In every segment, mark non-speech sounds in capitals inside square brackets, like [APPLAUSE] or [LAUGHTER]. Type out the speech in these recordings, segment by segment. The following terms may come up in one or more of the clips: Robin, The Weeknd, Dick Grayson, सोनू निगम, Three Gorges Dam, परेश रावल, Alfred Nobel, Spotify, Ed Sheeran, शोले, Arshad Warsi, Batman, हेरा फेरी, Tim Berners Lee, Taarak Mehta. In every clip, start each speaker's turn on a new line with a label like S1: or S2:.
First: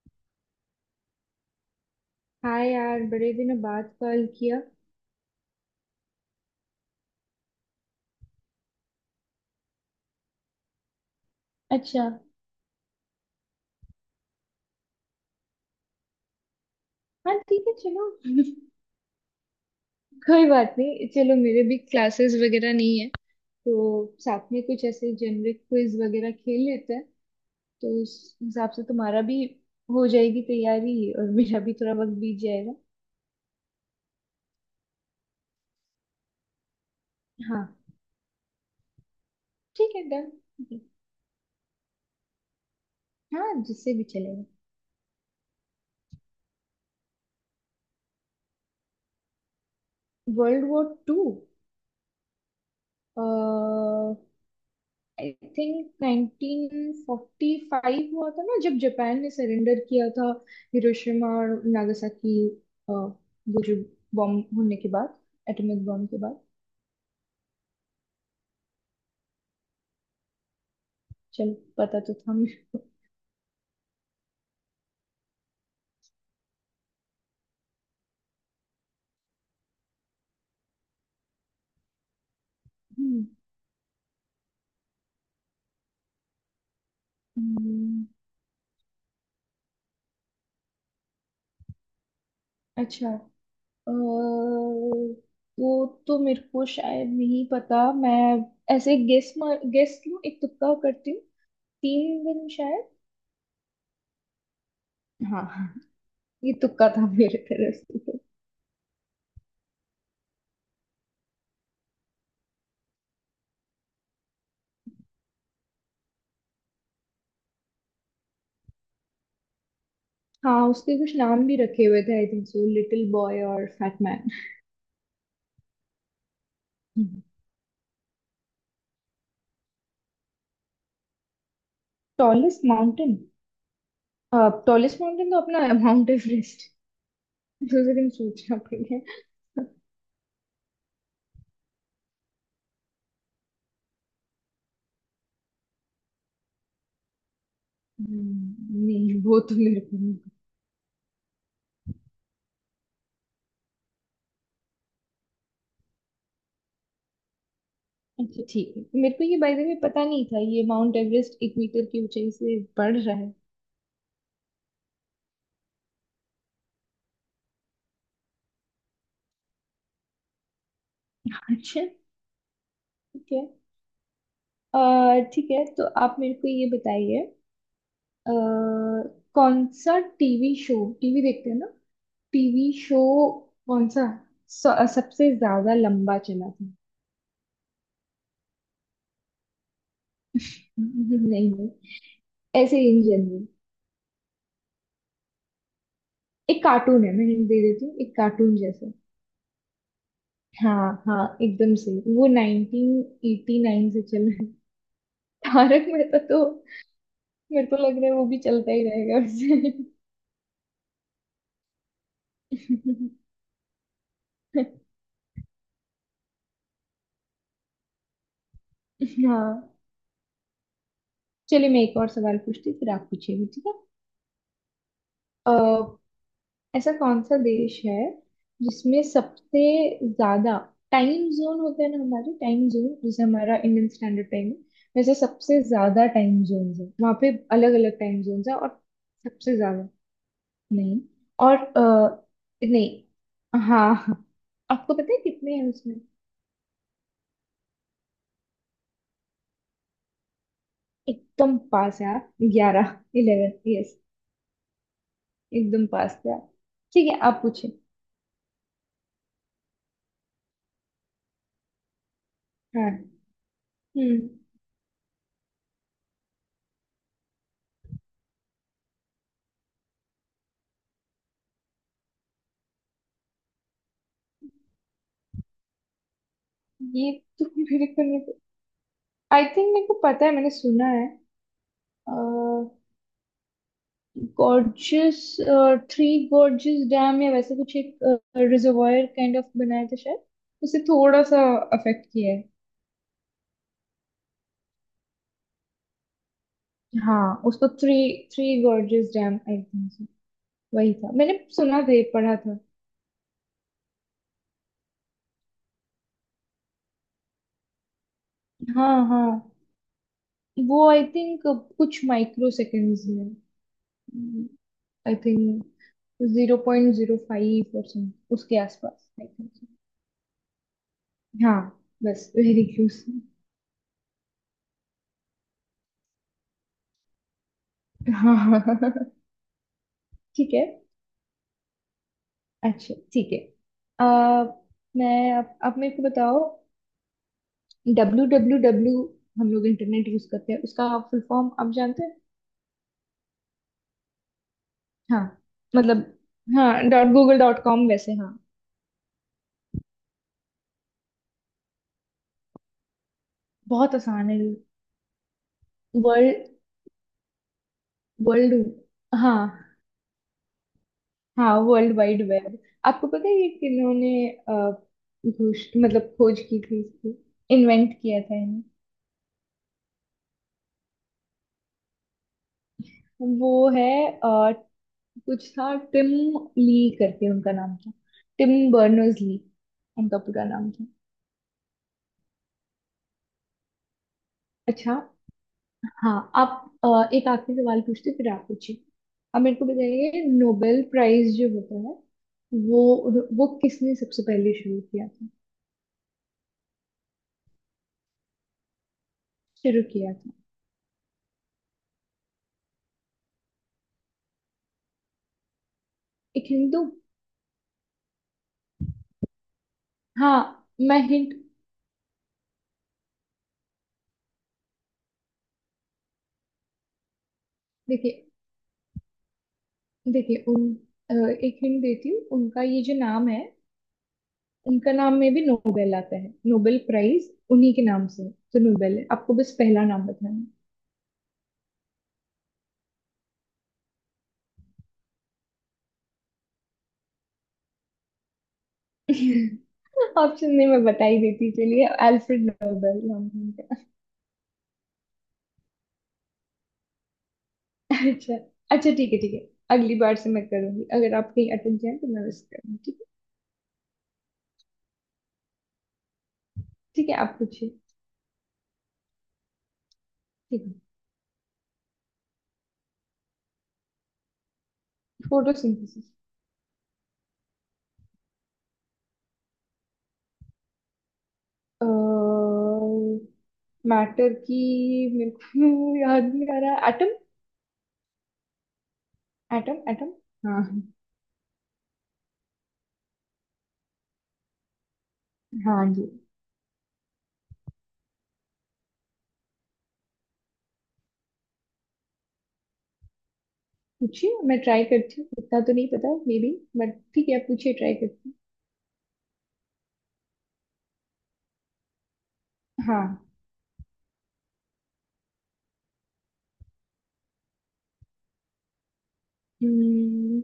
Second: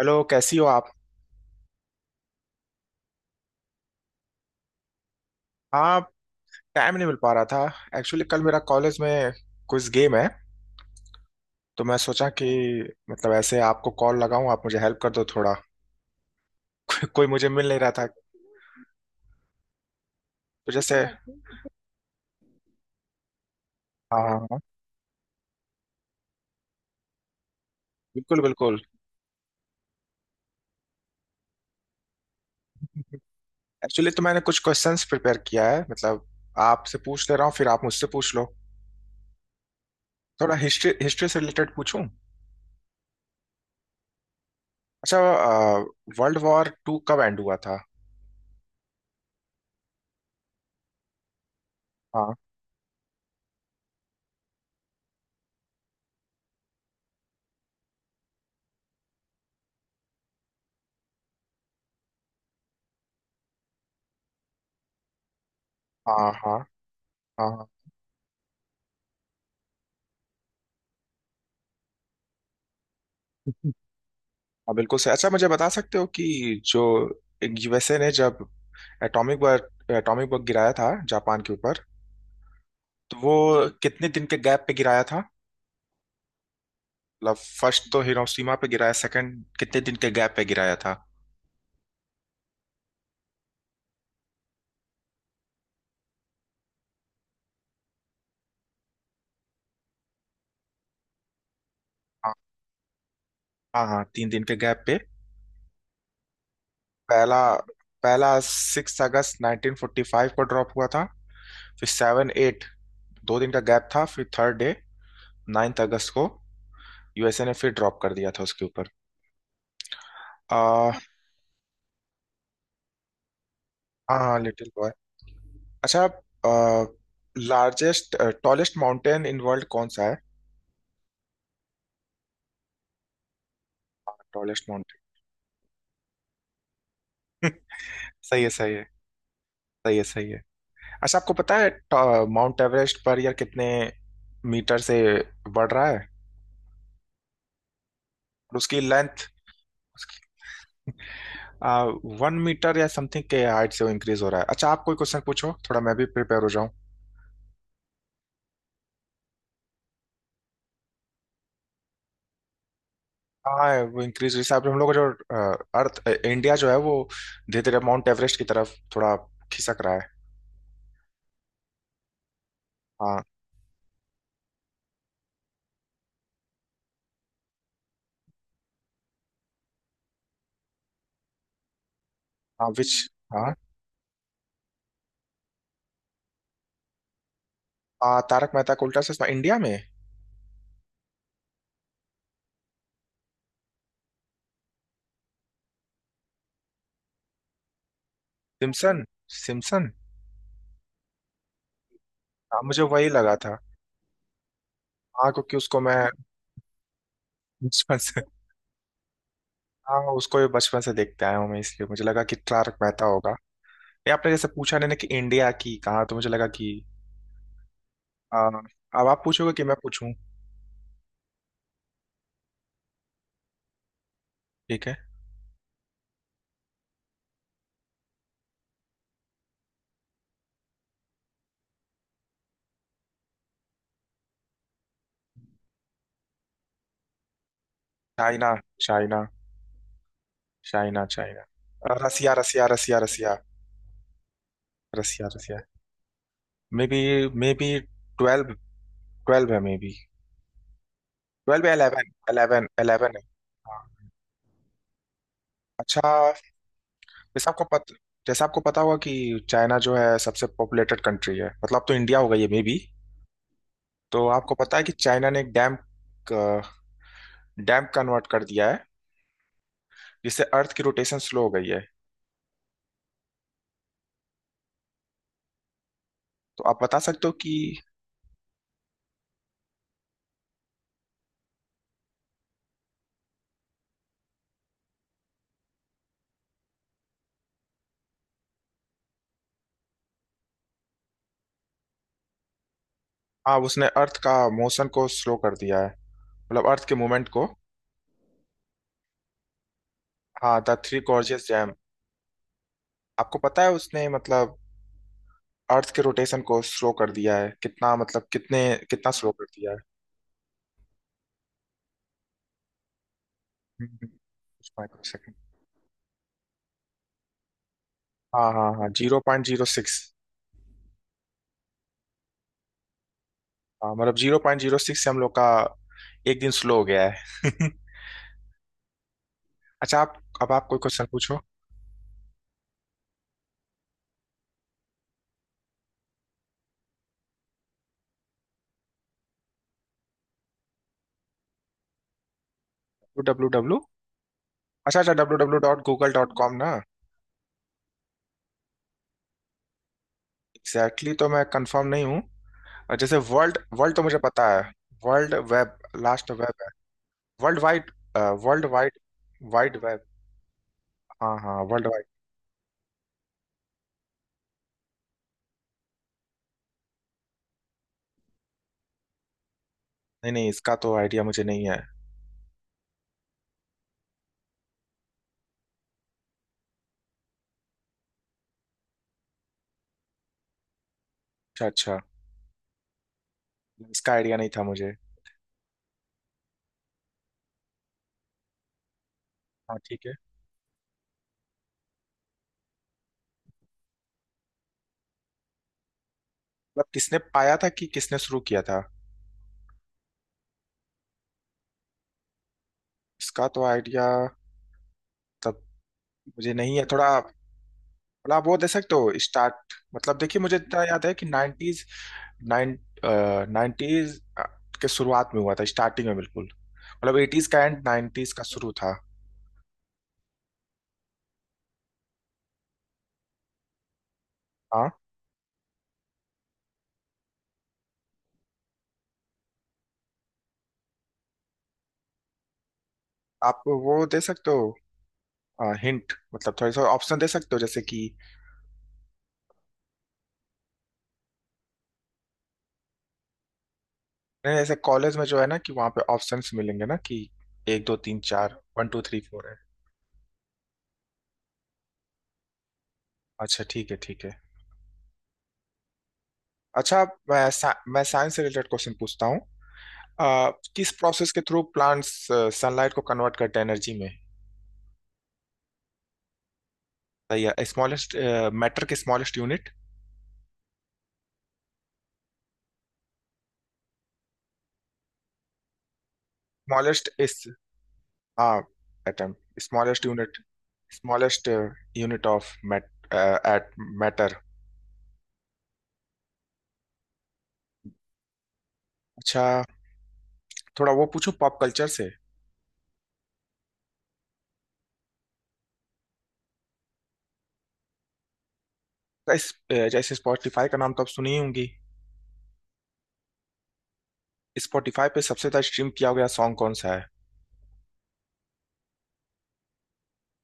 S1: Hello, कैसी हो आप।
S2: हाँ यार, बड़े दिनों बाद कॉल किया।
S1: हाँ। टाइम नहीं मिल पा रहा था। एक्चुअली कल मेरा कॉलेज में कुछ गेम है। तो मैं
S2: अच्छा।
S1: सोचा कि मतलब ऐसे आपको कॉल लगाऊं आप मुझे हेल्प कर दो थोड़ा। [LAUGHS] कोई
S2: हाँ,
S1: मुझे
S2: ठीक
S1: मिल
S2: है,
S1: नहीं रहा था।
S2: चलो। [LAUGHS] कोई
S1: तो
S2: बात
S1: जैसे
S2: नहीं,
S1: अच्छा।
S2: चलो, मेरे भी क्लासेस वगैरह नहीं है तो
S1: हाँ हाँ
S2: साथ
S1: हाँ,
S2: में कुछ ऐसे जेनरिक क्विज वगैरह खेल लेते हैं। तो उस
S1: बिल्कुल
S2: हिसाब
S1: बिल्कुल।
S2: से तुम्हारा भी हो जाएगी तैयारी और मेरा भी थोड़ा वक्त बीत जाएगा।
S1: एक्चुअली तो मैंने कुछ क्वेश्चंस प्रिपेयर किया है, मतलब आपसे पूछ ले रहा हूँ
S2: हाँ,
S1: फिर आप मुझसे पूछ लो।
S2: ठीक है, डन।
S1: थोड़ा हिस्ट्री हिस्ट्री से रिलेटेड पूछूं।
S2: हाँ, जिससे भी चलेगा।
S1: अच्छा, वर्ल्ड वॉर टू कब एंड हुआ था।
S2: World war two.
S1: हाँ
S2: आई थिंक 1945 हुआ था ना, जब जापान ने सरेंडर किया था। हिरोशिमा और नागासाकी। वो जो बॉम्ब होने के बाद, एटॉमिक बॉम्ब के
S1: हाँ।
S2: बाद।
S1: हाँ। हाँ हाँ।
S2: चल, पता तो था मुझे।
S1: [LAUGHS] हाँ, बिल्कुल सही। अच्छा मुझे बता सकते हो कि जो यूएसए ने जब एटॉमिक बॉम्ब गिराया था जापान के ऊपर, तो
S2: हम्म।
S1: वो कितने दिन के गैप पे गिराया था। मतलब फर्स्ट तो
S2: हम्म।
S1: हिरोशिमा पे गिराया, सेकंड कितने दिन के गैप पे गिराया था।
S2: अच्छा। अ, वो तो मेरे को शायद नहीं पता, मैं ऐसे गेस लूं, एक तुक्का करती हूँ। तीन
S1: हाँ।
S2: दिन शायद।
S1: हाँ हाँ, 3 दिन के गैप पे।
S2: हाँ, ये तुक्का था
S1: पहला
S2: मेरे तरफ से।
S1: पहला 6 अगस्त 1945 को ड्रॉप हुआ था। फिर सेवन एट 2 दिन का गैप था, फिर थर्ड डे 9th अगस्त को यूएसए ने फिर ड्रॉप कर दिया था उसके ऊपर।
S2: हाँ,
S1: आ,
S2: उसके कुछ नाम भी रखे हुए थे I think so, little boy और फैट मैन।
S1: हाँ लिटिल बॉय। अच्छा, largest tallest mountain in world कौन सा है।
S2: Tallest mountain.
S1: Tallest.
S2: Tallest mountain तो अपना है, माउंट एवरेस्ट। दूसरे [LAUGHS] दिन
S1: सही है
S2: सोचना
S1: सही है।
S2: पड़ेगा।
S1: सही है सही है। अच्छा, आपको पता है माउंट एवरेस्ट पर यार कितने मीटर से बढ़ रहा है और उसकी
S2: हम्म, नहीं,
S1: लेंथ,
S2: वो तो मेरे को नहीं पता।
S1: 1 मीटर या समथिंग के हाइट से वो इंक्रीज हो रहा है। अच्छा आप कोई क्वेश्चन पूछो, थोड़ा मैं भी प्रिपेयर हो जाऊं।
S2: अच्छा, ठीक है। मेरे को ये बाय द वे पता नहीं था ये माउंट एवरेस्ट 1 मीटर की ऊंचाई से बढ़ रहा है।
S1: हाँ, वो इंक्रीज जैसे आप हम लोग का जो अर्थ इंडिया जो है वो धीरे धीरे माउंट एवरेस्ट की तरफ थोड़ा खिसक रहा है।
S2: अच्छा,
S1: हाँ।
S2: ठीक है। अ, ठीक है तो आप मेरे को ये बताइए। अ, कौन सा टीवी शो। टीवी देखते हैं ना?
S1: हाँ
S2: टीवी
S1: विच
S2: शो
S1: हाँ।
S2: कौन सा सबसे ज्यादा लंबा चला था?
S1: हाँ तारक मेहता का उल्टा चश्मा इंडिया में।
S2: [LAUGHS] नहीं नहीं, ऐसे इन जनरल। एक कार्टून है, मैं हिंट दे देती हूँ, एक कार्टून जैसा।
S1: Simpson Simpson.
S2: हाँ हाँ, एकदम सही। वो
S1: हाँ मुझे वही लगा था।
S2: 1989 से चल रहा है।
S1: हाँ क्योंकि उसको
S2: तारक
S1: मैं
S2: मेहता तो
S1: [LAUGHS]
S2: मेरे को
S1: बचपन
S2: लग रहा है
S1: से।
S2: वो भी चलता ही रहेगा।
S1: हाँ उसको भी बचपन से देखते आया हूँ मैं, इसलिए मुझे लगा कि तारक
S2: वैसे।
S1: मेहता होगा। ये आपने जैसे पूछा नहीं ना कि इंडिया की, कहा तो मुझे लगा कि आ, अब आप
S2: [LAUGHS]
S1: पूछोगे कि
S2: हाँ,
S1: मैं पूछूं।
S2: चलिए मैं एक और सवाल पूछती हूँ, फिर आप पूछिए, ठीक है।
S1: ठीक है।
S2: अ, ऐसा कौन सा देश है जिसमें सबसे ज्यादा टाइम जोन होते हैं ना, हमारे टाइम जोन जैसे हमारा इंडियन स्टैंडर्ड टाइम है। वैसे सबसे ज्यादा टाइम जोन है वहां पे, अलग अलग टाइम जोन
S1: चाइना।
S2: है। और
S1: चाइना।
S2: सबसे ज्यादा नहीं।
S1: चाइना चाइना,
S2: और
S1: रसिया रसिया रसिया
S2: नहीं।
S1: रसिया।
S2: हाँ हाँ। आपको पता है
S1: रसिया
S2: कितने
S1: रसिया।
S2: हैं उसमें?
S1: Maybe. May be. 12। Twelve है मे बी।
S2: एकदम
S1: ट्वेल्व या
S2: पास
S1: इलेवन
S2: है आप।
S1: इलेवन
S2: 11।
S1: इलेवन है।
S2: 11,
S1: हाँ।
S2: यस। एकदम
S1: अच्छा।
S2: पास है आप। ठीक है, आप
S1: जैसा आपको
S2: पूछे।
S1: पता जैसा आपको पता होगा कि चाइना जो है सबसे पॉपुलेटेड कंट्री है, मतलब अब तो इंडिया होगा ये मे बी।
S2: हाँ।
S1: तो
S2: हम्म
S1: आपको पता है कि चाइना ने एक डैम, डैम्प कन्वर्ट कर दिया है, जिससे अर्थ की रोटेशन स्लो हो गई है। तो आप बता
S2: ये
S1: सकते हो
S2: तो
S1: कि
S2: मेरे को नहीं, आई थिंक मेरे को पता है, मैंने सुना है। गॉर्जियस थ्री गॉर्जियस डैम या वैसे कुछ एक रिजर्वायर काइंड ऑफ बनाया था शायद। उसे थोड़ा सा अफेक्ट किया है।
S1: हाँ उसने अर्थ का मोशन को स्लो कर दिया है मतलब अर्थ के मूवमेंट
S2: हाँ,
S1: को।
S2: उसको three three gorgeous dam I think.
S1: हाँ द
S2: वही
S1: थ्री
S2: था, मैंने
S1: गॉर्जियस डैम।
S2: सुना था, पढ़ा था।
S1: आपको पता है उसने मतलब अर्थ के रोटेशन को स्लो कर दिया है, कितना मतलब कितने,
S2: हाँ
S1: कितना स्लो कर
S2: हाँ,
S1: दिया है।
S2: वो आई थिंक कुछ माइक्रो सेकेंड्स में,
S1: कुछ माइक्रो
S2: आई
S1: सेकंड।
S2: थिंक। 0.05%
S1: हाँ
S2: उसके
S1: हाँ हाँ
S2: आसपास,
S1: zero
S2: I
S1: point zero
S2: think.
S1: Six
S2: हाँ, बस वेरी क्लोज।
S1: हाँ मतलब जीरो पॉइंट जीरो सिक्स से हम लोग का एक दिन स्लो हो गया है। [LAUGHS]
S2: हाँ, [LAUGHS]
S1: अच्छा आप, अब
S2: ठीक है।
S1: आप कोई क्वेश्चन पूछो।
S2: अच्छा, ठीक है। आ, मैं अब मेरे को बताओ। डब्ल्यू डब्ल्यू डब्ल्यू हम लोग इंटरनेट यूज करते हैं, उसका फुल फॉर्म आप जानते हैं?
S1: डब्ल्यू डब्ल्यू अच्छा अच्छा,
S2: हाँ,
S1: डब्ल्यू डब्ल्यू डॉट
S2: मतलब,
S1: गूगल डॉट कॉम ना।
S2: हाँ डॉट गूगल डॉट कॉम वैसे, हाँ।
S1: एग्जैक्टली, exactly तो मैं कंफर्म नहीं हूँ। और जैसे वर्ल्ड
S2: बहुत
S1: वर्ल्ड तो मुझे
S2: आसान है।
S1: पता है। World web last
S2: world,
S1: web है। World wide.
S2: World.
S1: World wide
S2: हाँ
S1: वाइड वेब। हाँ
S2: हाँ,
S1: हाँ world
S2: world
S1: wide.
S2: Wide web. आपको पता है ये किन्होंने घोष, मतलब खोज की थी इसकी, इन्वेंट किया था इन्हें।
S1: नहीं नहीं इसका तो आइडिया मुझे नहीं है।
S2: वो है, कुछ था, टिम ली करके उनका नाम था। टिम बर्नर्स ली उनका पूरा नाम था।
S1: अच्छा अच्छा। इसका आइडिया नहीं था मुझे।
S2: अच्छा। हाँ आप, एक आखिरी सवाल पूछते फिर आप पूछिए। अब मेरे को
S1: हाँ ठीक है।
S2: बताइए, नोबेल प्राइज जो होता है, वो किसने सबसे पहले शुरू किया था?
S1: मतलब किसने पाया था कि किसने शुरू किया था।
S2: शुरू किया था।
S1: इसका तो आइडिया तब
S2: एक
S1: मुझे
S2: हिंट
S1: नहीं है
S2: दूं?
S1: थोड़ा। थोड़ा आप वो दे सकते हो स्टार्ट, मतलब देखिए
S2: हाँ,
S1: मुझे इतना
S2: मैं
S1: याद है कि
S2: हिंट
S1: नाइन्टीज। नाइन नाइन्टीज के शुरुआत में हुआ था स्टार्टिंग में बिल्कुल, मतलब एटीज का एंड
S2: देखिए
S1: नाइन्टीज का शुरू था।
S2: देखिए उन अ, एक हिंट देती हूँ, उनका ये जो नाम है।
S1: हाँ
S2: उनका नाम में भी नोबेल आता है, नोबेल प्राइज उन्हीं के नाम से है। तो नोबेल है, आपको बस पहला नाम बताना है।
S1: आप वो दे सकते हो हिंट, मतलब थोड़ी सा ऑप्शन दे सकते हो जैसे कि
S2: [LAUGHS] ऑप्शन नहीं, मैं बता ही देती, चलिए, अल्फ्रेड नोबेल नाम है उनका।
S1: नहीं जैसे कॉलेज में जो है ना कि वहाँ पे ऑप्शंस मिलेंगे ना कि एक दो तीन
S2: अच्छा
S1: चार, वन
S2: अच्छा,
S1: टू
S2: ठीक है,
S1: थ्री
S2: ठीक है।
S1: फोर है।
S2: अगली बार से मैं करूंगी, अगर आप कहीं अटक जाए तो मैं मिस करूंगी, ठीक है।
S1: अच्छा ठीक है ठीक है। अच्छा
S2: ठीक
S1: अब
S2: है, आप
S1: मैं
S2: पूछिए।
S1: मैं साइंस से रिलेटेड क्वेश्चन पूछता हूँ।
S2: ठीक है।
S1: किस प्रोसेस के थ्रू प्लांट्स सनलाइट को कन्वर्ट करते हैं एनर्जी में।
S2: फोटोसिंथेसिस।
S1: सही है। स्मॉलेस्ट, मैटर के स्मॉलेस्ट यूनिट।
S2: मैटर की, मेरे को याद नहीं आ रहा,
S1: स्मॉलेस्ट
S2: एटम।
S1: इस, हाँ atom.
S2: Atom,
S1: smallest
S2: atom.
S1: Unit.
S2: हाँ
S1: smallest unit of mat at matter.
S2: हाँ जी।
S1: अच्छा, थोड़ा वो पूछूं पॉप कल्चर से।
S2: पूछिए, मैं ट्राई करती हूँ, इतना तो नहीं पता मे बी, बट ठीक है, आप पूछिए, ट्राई करती
S1: जैसे स्पॉटिफाई का नाम तो आप सुनी ही होंगी।
S2: हूँ। हाँ।
S1: स्पॉटिफाई पे सबसे ज्यादा स्ट्रीम किया गया सॉन्ग कौन सा है।
S2: हम्म।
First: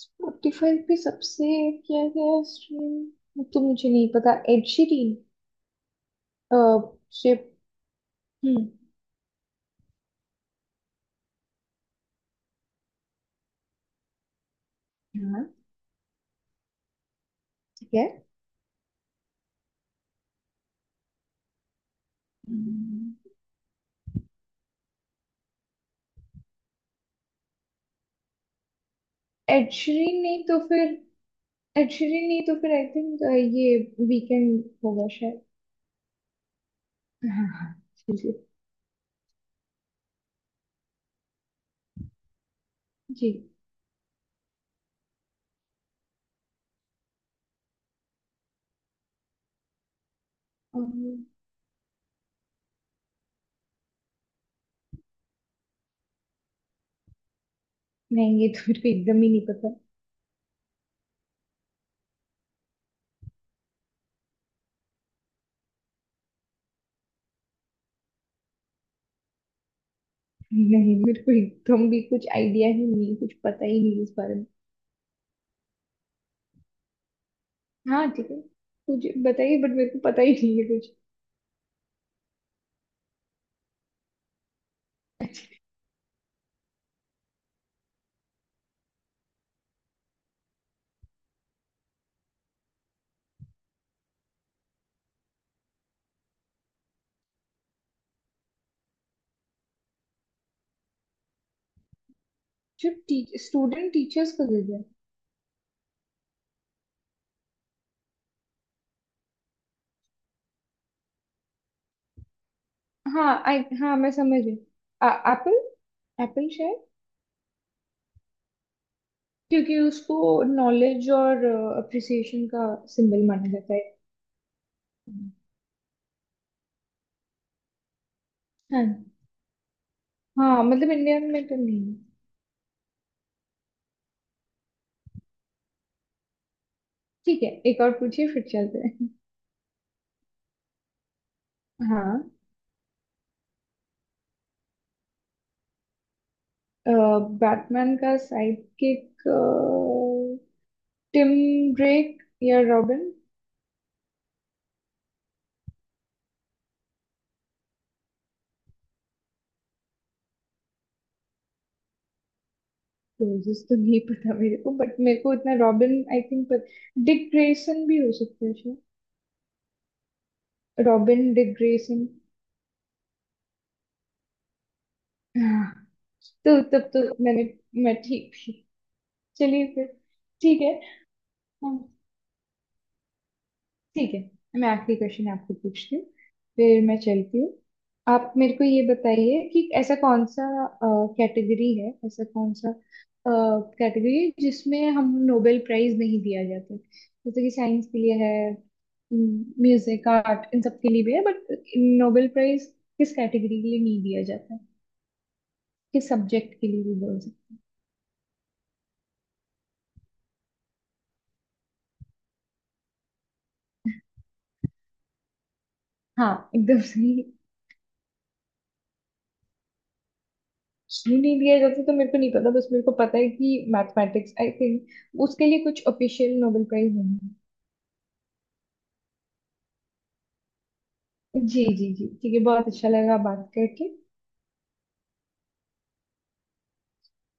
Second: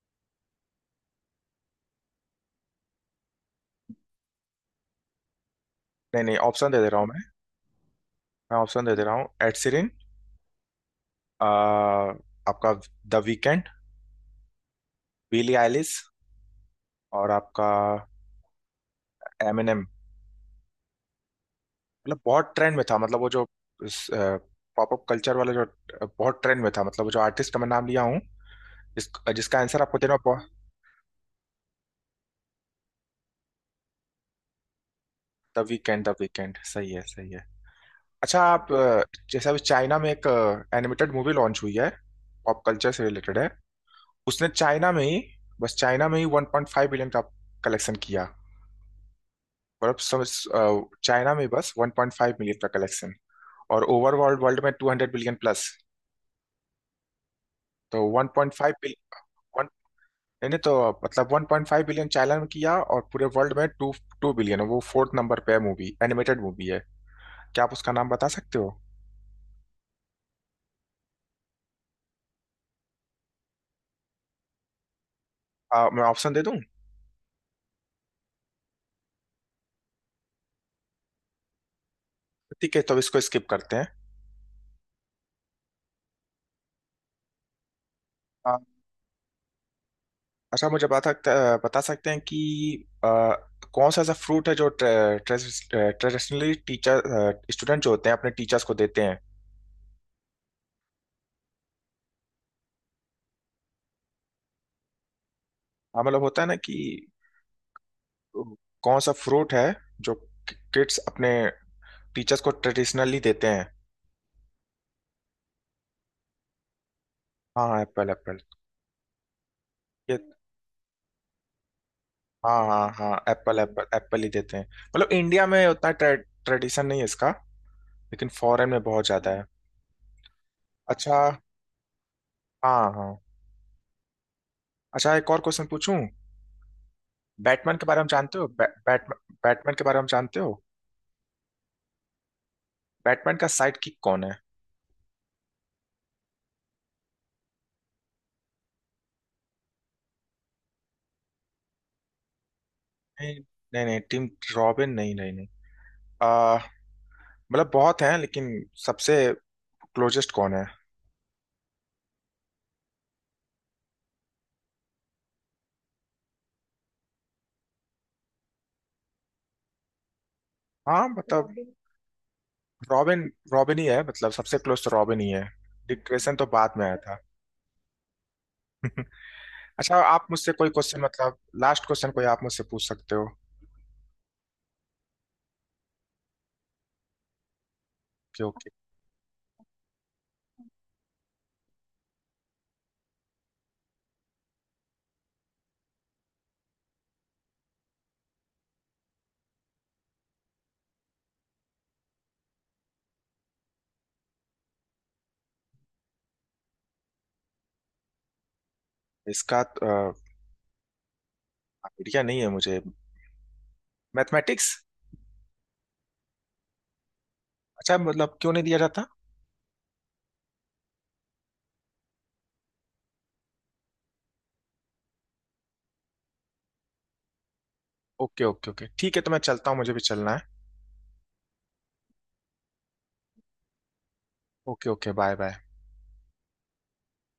S2: स्पॉटिफाई पे सबसे, क्या है, स्ट्रीम तो मुझे नहीं पता। Ed Sheeran.
S1: नहीं नहीं, ऑप्शन दे
S2: अह
S1: दे रहा हूँ मैं
S2: शिप।
S1: मैं
S2: हम्म
S1: ऑप्शन दे दे रहा हूँ। एड सीरिन, आपका, द वीकेंड, बिली
S2: हाँ,
S1: आइलिस, और आपका
S2: ठीक है।
S1: एमिनेम। मतलब बहुत ट्रेंड में था,
S2: हम्म,
S1: मतलब वो जो पॉपअप कल्चर वाला जो बहुत ट्रेंड में था, मतलब वो जो आर्टिस्ट का मैं नाम लिया हूँ जिस, जिसका
S2: एड
S1: आंसर आपको देना।
S2: शीरन नहीं तो फिर एड शीरन नहीं तो फिर आई थिंक ये वीकेंड होगा शायद।
S1: द वीकेंड, द वीकेंड सही है सही है।
S2: हाँ हाँ,
S1: अच्छा
S2: चलिए।
S1: आप जैसे अभी चाइना में एक एनिमेटेड मूवी लॉन्च हुई है, पॉप कल्चर से
S2: जी।
S1: रिलेटेड है। उसने चाइना में ही, बस चाइना में ही 1.5 बिलियन का कलेक्शन किया और अब समझ,
S2: अम्म,
S1: चाइना में बस 1.5 मिलियन का कलेक्शन, और ओवर वर्ल्ड वर्ल्ड में 200 बिलियन प्लस, तो
S2: नहीं, ये तो
S1: 1.5
S2: मेरे को
S1: बिलियन।
S2: एकदम ही नहीं
S1: वन
S2: पता।
S1: नहीं नहीं, तो मतलब 1.5 बिलियन चाइना में किया और पूरे वर्ल्ड में टू टू बिलियन, वो फोर्थ नंबर पे है मूवी, एनिमेटेड मूवी है। क्या आप उसका नाम बता सकते हो।
S2: नहीं, मेरे को एकदम भी कुछ आइडिया ही नहीं, कुछ पता ही नहीं इस बारे में।
S1: मैं ऑप्शन दे,
S2: हाँ, ठीक है, कुछ बताइए बट मेरे को पता ही नहीं है कुछ।
S1: ठीक है तो अब इसको स्किप करते हैं। आ, अच्छा मुझे बता सकते, बता सकते हैं कि आ, कौन सा ऐसा फ्रूट है जो ट्रेडिशनली टीचर स्टूडेंट जो होते हैं अपने टीचर्स को देते हैं।
S2: जो स्टूडेंट टीचर्स का।
S1: हाँ मतलब होता है ना कि कौन सा फ्रूट है जो किड्स अपने टीचर्स को ट्रेडिशनली
S2: हाँ
S1: देते
S2: आई
S1: हैं।
S2: हाँ मैं समझ रही हूँ। एप्पल, एप्पल शायद।
S1: हाँ एप्पल एप्पल
S2: क्योंकि
S1: ये,
S2: उसको नॉलेज और अप्रिसिएशन
S1: हाँ
S2: का
S1: हाँ हाँ
S2: सिंबल माना
S1: एप्पल
S2: जाता
S1: एप्पल
S2: है।
S1: एप्पल ही देते हैं, मतलब इंडिया में उतना ट्रेडिशन नहीं है इसका, लेकिन फॉरेन में
S2: हाँ
S1: बहुत ज्यादा है।
S2: हाँ, मतलब
S1: अच्छा
S2: इंडिया में तो नहीं।
S1: हाँ हाँ। अच्छा एक और क्वेश्चन पूछूं।
S2: ठीक है,
S1: बैटमैन
S2: एक
S1: के
S2: और
S1: बारे में
S2: पूछिए
S1: जानते
S2: फिर
S1: हो
S2: चलते हैं।
S1: बैटमैन के बारे में जानते हो,
S2: हाँ।
S1: बैटमैन का साइड किक कौन है।
S2: बैटमैन का साइड किक, टिम ड्रेक या रॉबिन।
S1: नहीं नहीं नहीं टिम, रॉबिन नहीं नहीं नहीं, आ, मतलब बहुत हैं लेकिन सबसे क्लोजेस्ट कौन है।
S2: क्लोजेस तो नहीं पता मेरे को, बट मेरे को इतना रॉबिन आई थिंक, पर डिक ग्रेसन भी हो सकता है शायद।
S1: हाँ
S2: रॉबिन, डिक
S1: मतलब
S2: ग्रेसन।
S1: रॉबिन रॉबिन रॉबिन ही है, मतलब सबसे क्लोज तो रॉबिन ही है।
S2: हाँ,
S1: डिक ग्रेसन तो
S2: तो
S1: बाद में
S2: तब
S1: आया
S2: तो
S1: था।
S2: मैं ठीक थी।
S1: [LAUGHS] अच्छा
S2: चलिए फिर।
S1: आप मुझसे
S2: ठीक
S1: कोई
S2: है।
S1: क्वेश्चन मतलब,
S2: हम
S1: लास्ट क्वेश्चन कोई आप मुझसे पूछ सकते हो।
S2: ठीक है। मैं आखिरी क्वेश्चन आपको पूछती हूँ, फिर मैं चलती हूँ। आप मेरे को
S1: क्योंकि
S2: ये बताइए कि ऐसा कौन सा कैटेगरी जिसमें हम नोबेल प्राइज नहीं दिया जाता, जैसे कि साइंस के लिए है। म्यूजिक, आर्ट, इन सब के लिए भी है, बट नोबेल प्राइज किस कैटेगरी के लिए नहीं दिया जाता है? किस सब्जेक्ट के लिए भी बोल सकते हैं।
S1: इसका आइडिया नहीं है मुझे। मैथमेटिक्स।
S2: हाँ, एकदम सही।
S1: अच्छा मतलब क्यों नहीं दिया जाता।
S2: क्यों नहीं दिया जाता, तो मेरे को नहीं पता, बस मेरे को पता है कि मैथमेटिक्स आई थिंक उसके लिए कुछ ऑफिशियल नोबेल प्राइज नहीं
S1: ओके ओके ओके ठीक है तो मैं चलता हूँ मुझे भी चलना है।
S2: है। जी जी जी, ठीक है, बहुत अच्छा लगा बात करके।
S1: Okay okay bye bye.